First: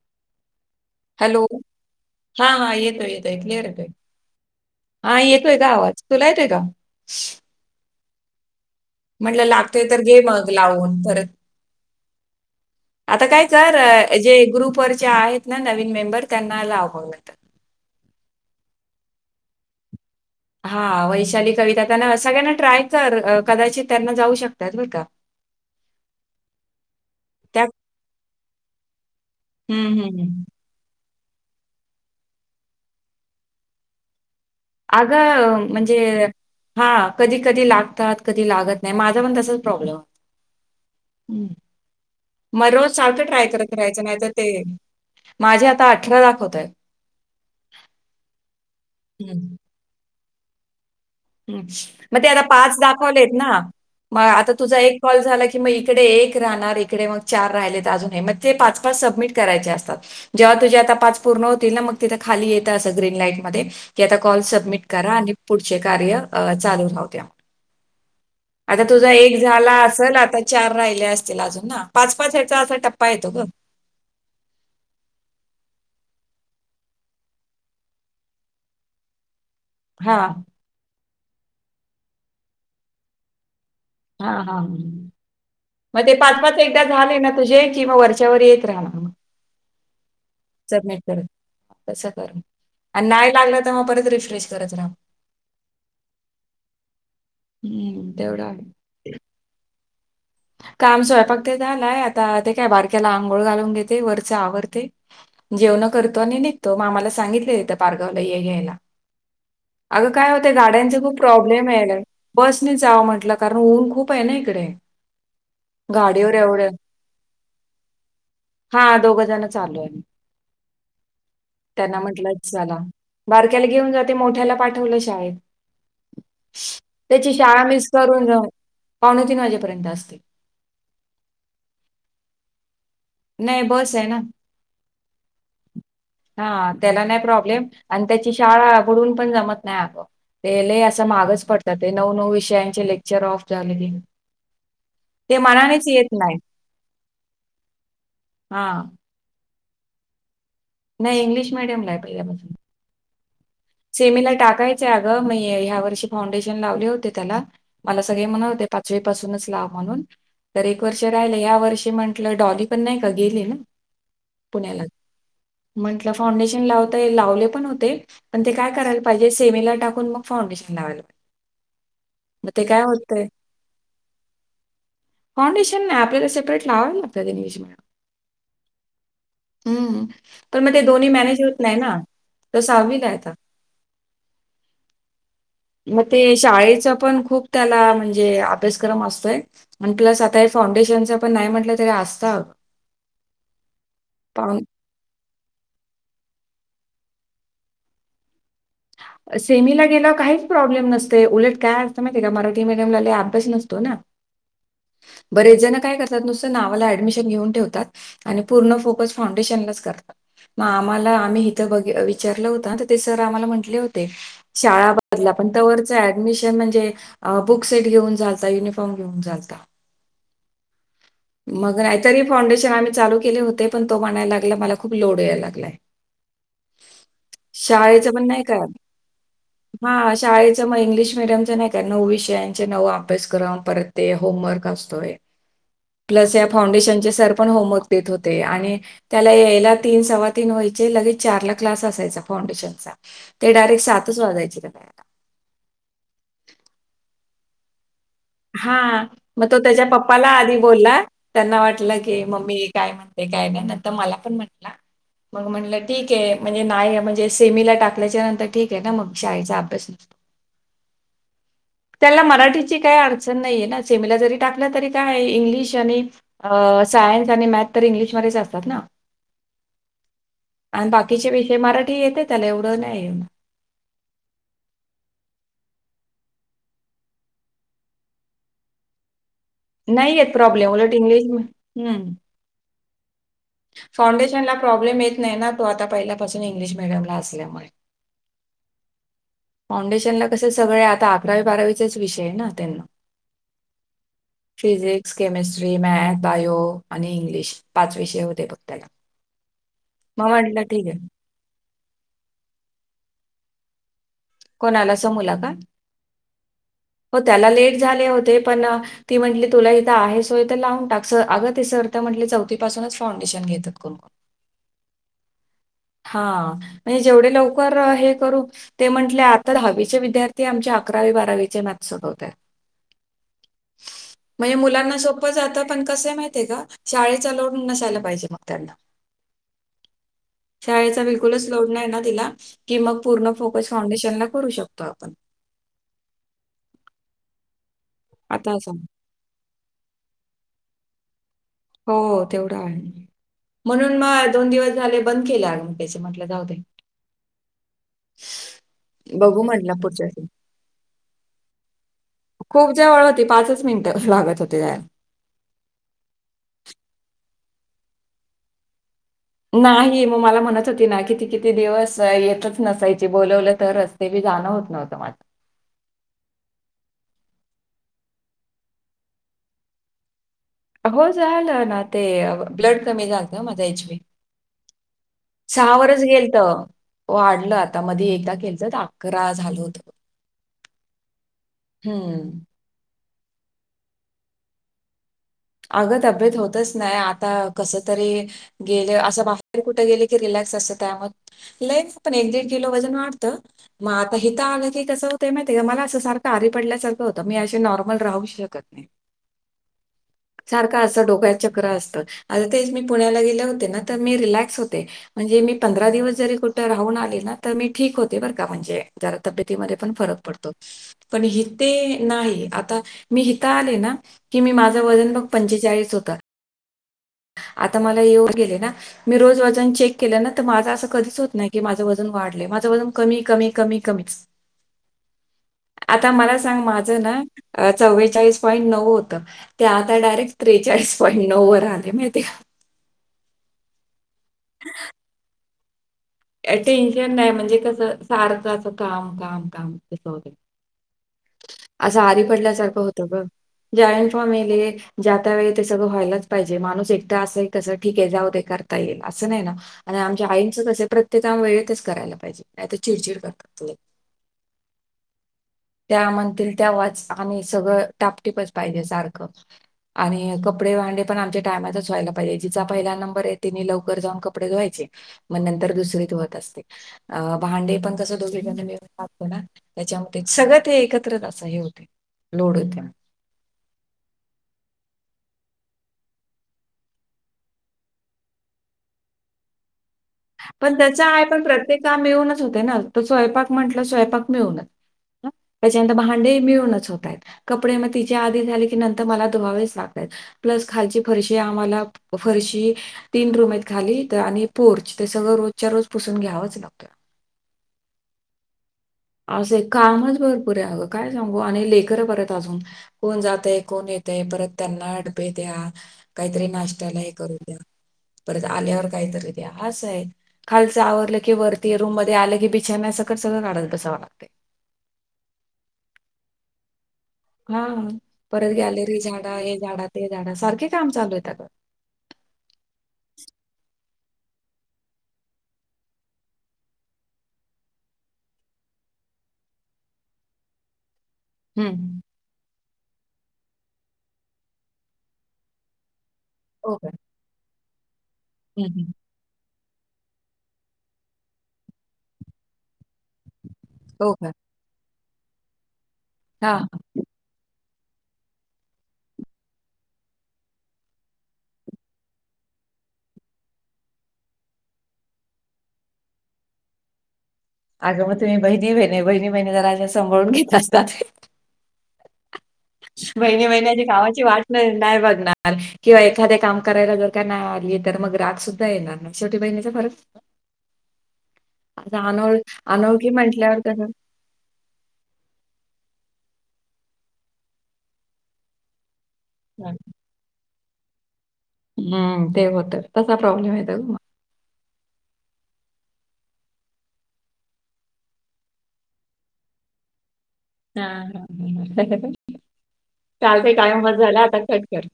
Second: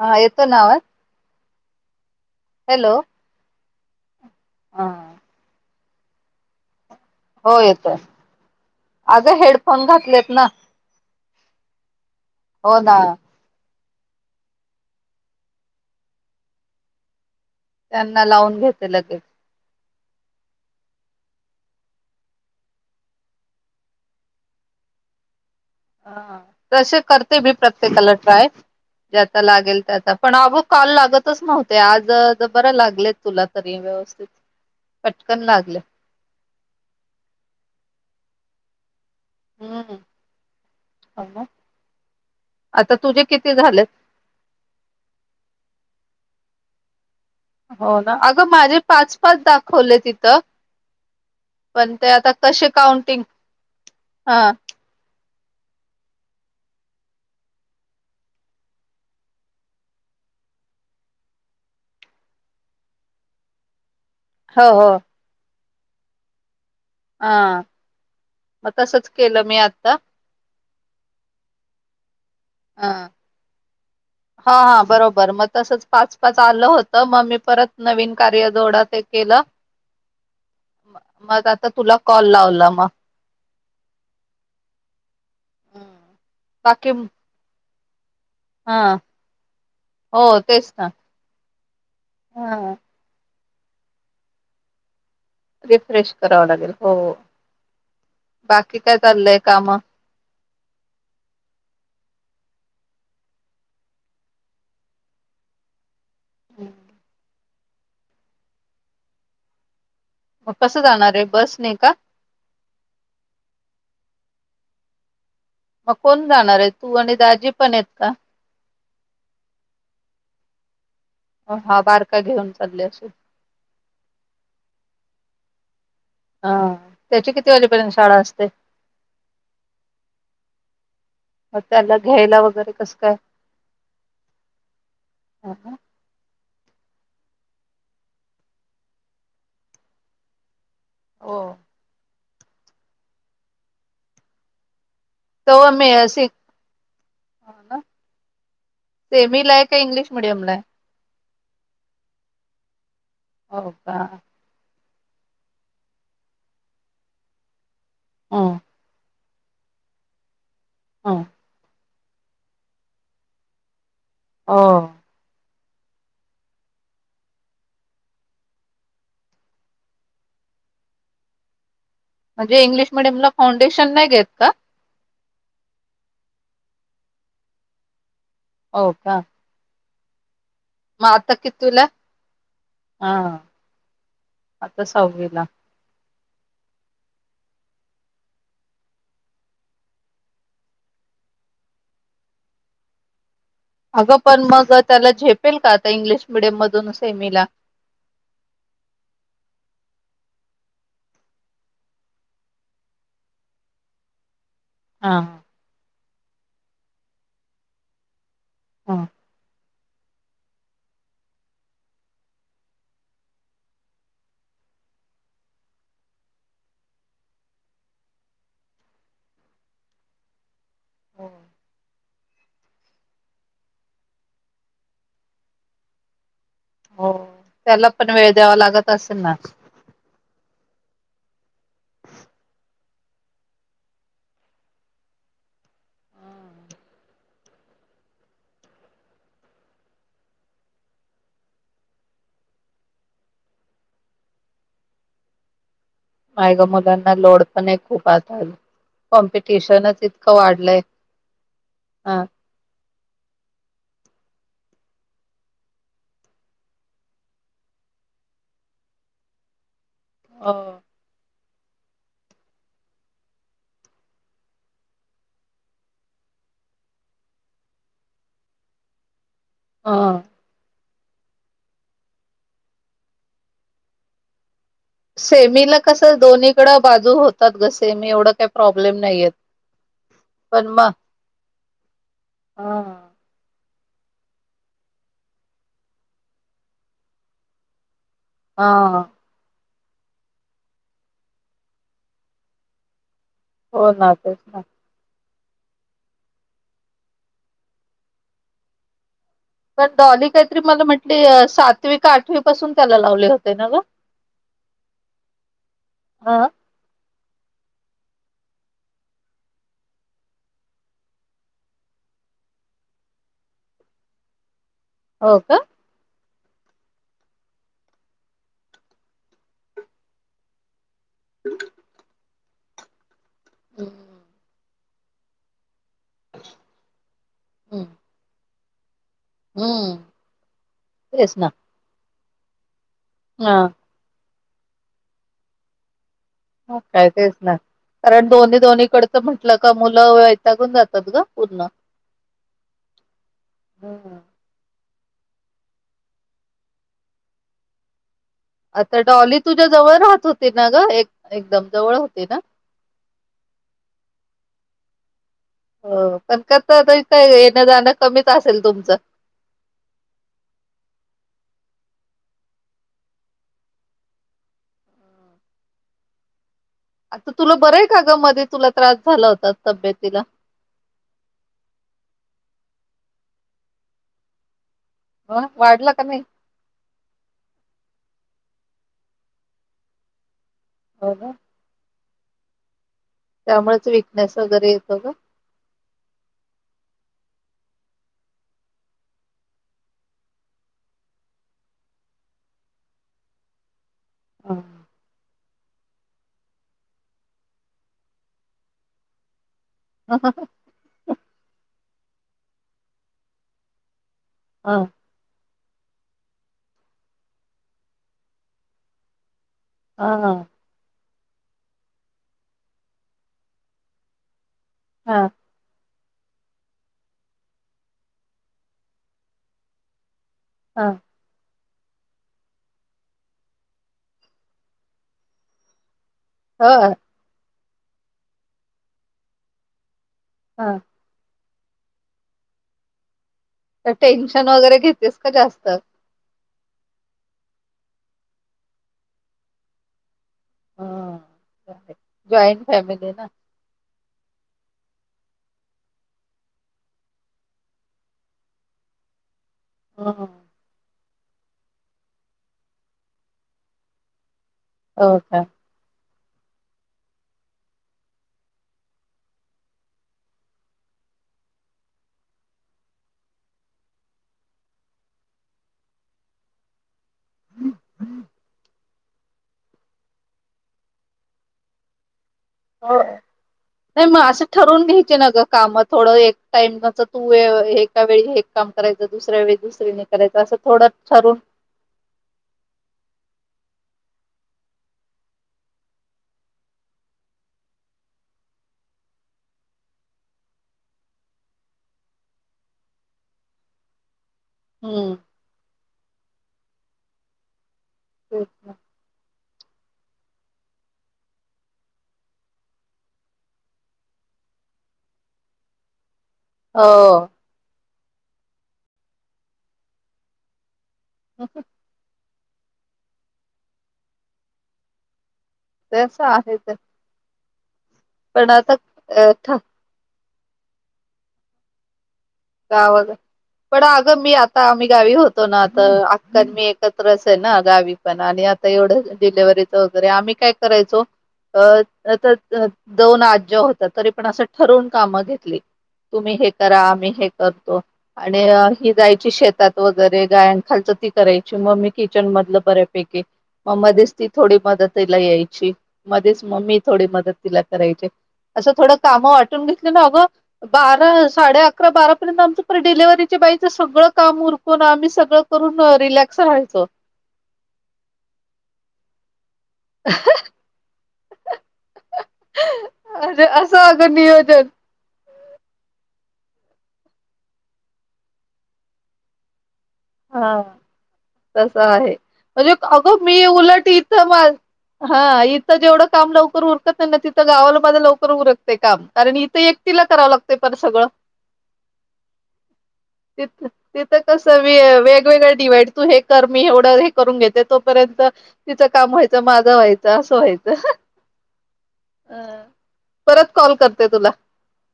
हा येतो नाव हॅलो हा हा येतोय येतोय क्लिअर येतोय हा येतोय का आवाज तुला येत आहे का हो येतोय आज हेडफोन घातलेत ना पाून पररत होदा काय कर जे ग्रुप वरचे आहेत ना नवीन मेंबर त्यांना लाववलं त्यांना लावून घेते लगेच हा वैशाली कविता त्यांना सगळ्यांना ट्राय कर कदाचित त्यांना जाऊ शकतात ब का [inaudible] ह तसे करते मी त्या प्रत्येकाला ट्राय ज्याचा लागेल हं, त्याचा हं, पण हं. आवो काल लागतच नव्हते आज बरं लागलेत तुला तरी व्यवस्थित पटकन अगं लागले म्हणजे हा कधी कधी लागतात की लात नाही मा पण हम्म प्रब्लेम हो ना मग रोज आता तुझे चालतं ट्राय किती करत झालेत राहायचं नाही तर ते माझे आता अठरा दाखवतय हो ना अगं माझे पाच पाच हं. दाखवले तिथं ह् पण मग ते आता कसे पाच काउंटिंग दाखवलेत ना मग हा आता तुझा एक कॉल झाला की मग इकडे एक राहणार, इकडे मग चार राहिले,, तर अजूनही मग ते, पाच पाच सबमिट करायचे असतात. जेव्हा तुझे आता पाच पूर्ण होतील ना,, मग तिथं खाली येतं असं, ग्रीन लाईट मध्ये. की आता कॉल हो सबमिट हो करा आणि पुढचे कार्य चालू राहत हा मग आता तसच तुझा एक केलं मी झाला असेल आता चार राहिले असतील अजून ना पाच पाच या्याचा असा हा टप्पा येतो ग हा हा बरोबर मग तसच पाच पाच आलं होतं मग मी परत नवीन कार्य जोडत केलं‌. हा, मग आता तुला कॉल लावला मग. हा, हा, ह मग ते पाच पाच एकदा बाकी झाले ना तुझे,, किं वरचऽ चेवर येत हा राहणार, हो तेच ना सबमिट कर. तस कर, ह आणि नाही लागलं तर मग परत रिफ्रेश करत राहा. रिफ्रेश कराव लागेल,, हो, हम्म तेवढं आहे बाकी काय चाललंय काम? काम स्वयंपाक ते झालाय, आता ते काय बारक्याला आंघोळ घालून घेते, वरचे आवरते. जेवण करतो आणि निघतो,, मामाला सांगितलय ईथ पारगावला हे घ्यायला. अगं काय होतंय, मग कसं गाड्यांच जाणार खूप आहे बस प्रॉब्लेम नाही का आहेला. बसने जावं म्हंटलं, कारण ऊन खूप आहे ना इकडे. मग कोण गाडीवर जाणार आहे, एवढं तू आणि दाजी पण आहेत का? हा दोघ जण चाललो आम्ही हा त्यांना बारका म्हंटलं घेऊन चला. चालले असेल बारक्याला घेऊन जाते मोठ्याला पाठवलंय शाळेत. हा त्याची किती शाळा मिस वाजेपर्यंत शाळा करून असते पावणे तीन वाजेपर्यंत असते. मग त्याला घ्यायला वगैरे कसं काय? नाही बस आहे ना. हा त्याला नाही प्रॉब्लेम आणि त्याची शाळा बुडून पण जमत नाही अगं ते लय अस हो मागच पडत ते नऊ नऊ विषयांचे लेक्चर ऑफ झाले कि. तव मेळ सी हो का. हा. सेमीला आहे का इंग्लिश मिडियमला आहे. नाही इंग्लिश मिडयम ला आहे पहिल्या पासून. हो का सेमीला टाकायचंय अगं मी ह्या वर्षी फाउंडेशन लावले होते त्याला मला सगळे म्हणत ह होते पाचवी पासूनच लाव म्हणून तर एक वर्ष ह राहिले या वर्षी म्हण टलं डॉली पण नाही का गेली ना हो पुण्याला. म्हटलं फाउंडेशन लावता येईल लावले पण होते पण ते काय करायला पाहिजे सेमीला टाकून मग फांडेशन लावायला मग म्हणजे ते काय इंग्लिश होतंय मिडियमला फाउंडेशन नाही घेत का? फौंडेशन नाही आपल्याला सेपरेट लावाव लागतात इंग्लिश. [inaudible] हो का. हम्म पण मग ते दोन्ही मॅनेज होत नाही ना तो दा सहावीलायत. आता सहावीला. मग ते शाळेच पण खूप त्याला म्हणजे अभ्यासक्रम असतोय. आणि प्लस आता हे फाउंडेशनचं पण नाही म्हटलं तरी असतां अ अगं पण मग त्याला झेपेल का आता इंग्लिश मिडियम मधून सेमीला. सेमीला गेला व काहीच प्रॉब्लेम नसतय उलट काय असतं माहितय का मराठी मीडियमला लय अभ्यास नसतो ना हा हा. बरेच जण काय करतात नुसतं नावाला ऍडमिशन घेऊन ठेवतात आणि पूर्ण ह फोकस फाउंडेशनलाच करतात. मग आम्हाला आम्ही इथं बघ विचारलं होत तर ते सर आम्हाला म्हटले होते. शाळा बदला पण तोवरच ऍडमिशन म्हणजे बुक सेट घेऊन जालता युनिफॉर्म घेऊन चालता. हो. मग नाहीतरी फाउंडेशन आम्ही चालू केले होते पण तो म्हणायला लागला मला खूप लोड यायला लागलाय. हो त्याला पण वेळ द्यावा लागत असेल ना. हा शाळेचं मग इंग्लिश मिडियमच नाही का नऊ विषयांचे नव अभ्यासक्रम परत ते होमवर्क असतोय. प्लस या फाउंडेशनचे सर पण होमवर्क देत होते आणि त्याला यायला तीन सव्वा तीन व्हायचे लगेच चारला क्लास असायचा फाउंडेशनचा‌. ते डायरेक्ट सातच वाजायचे त्याला यायला. मायग मुलांना लोड पण एक खूप अस हा मग तो त्याच्या पप्पाला आधी वाढलंय बोलला त्यांना वाटलं की ह मम्मी काय म्हण ते काय नाही न तर मला पण म्हटला. मग म्हटलं ठीक आहे म्हणजे नाही म्हणजे सेमीला टाकल्याच्या नंतर ठीक आहे ना मग शाळेचा अभ्यास अं. त्याला मराठीची काय अड चन नाहीये ना सेमला जरी टाकलं तरी काय इंग्लिश आणि अ सायन्स आणि मॅथ तर इंग्लिशमध्येध्येच असतात ना. अ. आणि बाकीचे विषय मराठी येते त्याला एवढं नाही. सेमीला कसं दोन्हीकडं बाजू होतात ग सेमी एवढं काही प्रॉब्लेम नाहीयेत नाहीेयेत प्रॉब्लेम उलट इंग्लिश.. हम् ह फाउंडेशनला प्रॉब्लेम येत नाही ना तो आता पहिल्यापासून इंग्लिश मिीडियमला असल्यामुळे. हा फाउंडेशनला कस सगळ आता अकरावी बारावीचाच विषय आहे ना त्यांना हो ना तेच ना, फिजिक्स, केमिस्ट्री, मॅथ, बायो आणि इंग्लिश पाच विषय होते बघ त्याला. पण मग डॉली काहीतरी म्हटलं मला ठीक आहे. म्हटली सातवी का आठवी पासून त्याला लावले होते ना ग. कोणाला समुलका? हा हो त्याला लेट झाले होते पण ती म्हटली तुला इथं आहे सोय इथ लावून टाक अगं तिंर्थ म्हटलं चौथीपासूनच फाउंडेशन घेतात कोण. हो का? हा म्हणजे जेवढे लवकर हे करू ते म्हंटले आता दहावीचे विद्यार्थी. ते आमच्या अकरावी बारावीचे मॅथ सोडवताय. हम्म म्हणजे मुलांना सो सोप जात. पण कसय माहिती का? शाळेचा लोड हम्म नसायला पाहिजे मग त्याना. हम्म शाळेचा तेच बिलकुलच ना लोड नाही ना तिला की मग पूर्ण हा फोकस फाउंडेशन ला करू शकतो आपण. होय का तेच ना कारण आता दोन्ही असं -दोन्ही कडच म्हटलं का मुल वैतागून जातात ग पूर्ण हो तेवढा आहे म्हणून हम्म. मग, दोन दिवस झाले बंद केल अग मी त्याच म्हट जाऊ दे. आता डॉली बघू तुझ्या म्हटलं जवळ पुढच्या राहत वेळेस. होती ना ग एक -एकदम जवळ होती ना? खूप जवळ होती पाचच मिनिट लागत होते जाय हो पण कता काय येणं जाणं कमीच असेल तुमचं नाही मग मला म्हणत होती ना किती किती दिवस येतच नसायची बोलवलं तरच, तेही जाण होत नव्हतं म आता तुला बऱ का ग? मध्येध तुला त्रास झाला होता तब्येतीला. हो झालं ना ते ब्लड कमी झालत माझ्या एच बी हं? सहा वाढला वरच का नाही गेल तर वाढलं आता मध्ये एकदा केलच तर अकरा झाल होत. हो का? हम्म त्यामुळेच वीिकनेस वगैरे येतो ग. अग अप्येत होतच नाही आता कस तरी गेले अस बाहेर कुठे गेले की, रिलॅक्स असत त्यामुळे लईच पण एक दीड किलो वजन वाढत. मग आता हिथ हां, आल की, कस होत माहितीय मला अस सारखं आरी पडल्यासारखं होतं मी असे नॉर्मल राहू शकतं नाही. - हंअ हंअ. अस डो्या चक्र असत ते मी पुण्याला गेले होते ना तर मी रिलॅक्स होते. हां, म्हणजे मी पंधरा दिवस जरी कुठ राहून आले ना तर मी ठीक होते बर का म्हणजे. जरा तब्येतीमध्ये पण फरक हां, पडतो. पण हिते नाही आता मी हिता आले ना की मी माझं वजन ब हां, पंचेचाळीस होता. [unintelligible] आता मला येवून गेलें ना मी रोज वजन चेक. - केलं नां तर माझं असं हां. कधीचं होत नाही. - हे माझं वजन वाढलंय माझं वजन कमी कमी कमी कमीचं आता मलां सां पहीले माझ हो, नां चवेचाळीस पॉईंट नऊ होतं आता डायरेक्ट हां. त्रेचाळीस पाईंड नऊ वर आलय माहितीये का? तर टेन्शनं वगैरे घेतेसंं का? जास्त. टेन्शन नाही म्हणजे, कसं सारखं असं कामं कामं कामं तसं होतंय. हां असं आरी जॉईंट पडल्यासारखं होतं फॅमिली गं ना. जॉईंट फॉमिली ज्या त्या वेळी ते सगळं व्हायलाचं पाहिजे माणूस एकट असं आहे कसं ठीक आहे, जाऊ दे करतां येईल असं नाही नां. आणि हं. आमच्या आईचं कस आहे प्रत्येक काम वेळेतचं करायला पाहिजे नाही, तर चिडंचिडं करतात. हो का? त्या म्हणतील तेव्हाच आणि सगळं टापटीपचं पाहिजे सारखं. आणि कपडे भांडे पण, आमच्या टायमातचं व्हायला पाहिजे, जिचा पहिला नंबर आहे. तिने लवकर जाऊन कपडे धूवायचे. मग नंतर दुसरी धूवत असते. आणि भांडे पण तसं दोघीजनी मिळून जास्त ना त्याच्यामध्ये सगळं. ते एकत्र असही होते. लोड होते हो. नाही मगं असं ठरवून घ्यायचे नं गं काम थोडं एक टाइमचं तू एका वेळी हे कामं करायचं दुसऱ्या वेळी दुसरीने करायचं असं थोडं ठरून ते काम मिळूनचं होते नां, तर स्वयंपाक म्हटलं स्वयंपाक मिळूनचं हं त्याच्यानंतर भांडे मिळूनचं होतात. कपडे मग तिचे आधी झाले की, नंतर मलां धुवावेचंं लागतायेत. प्लसं खालची फरशी आम्हाला फरशी तीन रूम आहेत खाली आणि पोर ते हं, सगळं रोजच्या रोज पुसून घ्यावंचं लागते. अच्छा असय कामचं भरपूर आहे अगं काय सांगू आणि लेकर परत अजून. कोणं जातयं कोणं येतयं परत त्यांना डबे द्या. काहीतरी. नाष्टा हे हो. करून दया. परत आल्यावरं काहीतरी द्या असय खालच आवरल की की वरती रूम मध्ये आलं की बिछान्या सग्कट सगळं काढत बसावं लागत. [unintelligible] आहे तेसं. हां परत गॅलेरी अ, झाडां हे ठ झाडां ते झाडां सारखे कामं चालू आहे अगं. गावाकड. पणं अगं मी आतां आम्ही गावी होतो नां आता आक्कान मी एकत्रचं आहे नां गावीं. पणं आणि आतां एवढं डिलेव्हीचं वगैरे आम्ही कायं करायचो अ हम्म दोन आज्या होत्या तरी पण असं ठरवून कामं घेतली. तुम्ही हे हो करां का आम्ही हे करतो आणि हम्म, हम्म. ही जायची शेतात. शेतात वगैरे गायंखालच ती करायची मग मी किचन मधलं बऱ्यापैकी. मगं मध्येचं हो ती का थोडी मदतीला यायची मध्येचं हा मी मगं थोडी मदत तिला करायची. असं थोडं कामं वाटून घेतली ना अगं बारा साडे अकरां -बारा. तूला सांगतो परत आमच डिलिव्हरीच्या बाईचं सगळं काम उरकून आम्ही सगळं करून रिलॅक्सं राहायचो. अगं मगं तुम्ही बहिणी बहिणी बहिणी बहिणी जरां सांभाळून घेत असतात. म्हणजे बहिणी बहिणी असं अगं कामाची वाट नियोजन नाही नाही बघणार. नार किंवा एखाद्या काम करायला लागल काय नाही आली तर मग राग सुुद्धा येणार नाही शेवटी बहिणीचा फरक पडतो. हां तस आहे अनोळ म्हणजे अनोळखी अगं मी म्हटल्यावर कसं उलट त माझ हा इथं जेवढं काम लवकर उरकत नाही ना तिथं गावाला माझा लवकर उरकत ते काम कारण इथं मला एकटीला करावं लागतंय पर सगळं. हम्ं ते होत तसा प्रॉब्लेम येतात आहे मग. - तेअ कस वेगवेगळं डिवाईड तू हे कर मी एवढं हे करून घेते तोपर्यंत - तिचं काम व्हायचं माझं व्हायचं असं व्हायचं. - हा परत चालते [inaudible] काय कॉल उमरं करते झाला तुला आतां कटं कर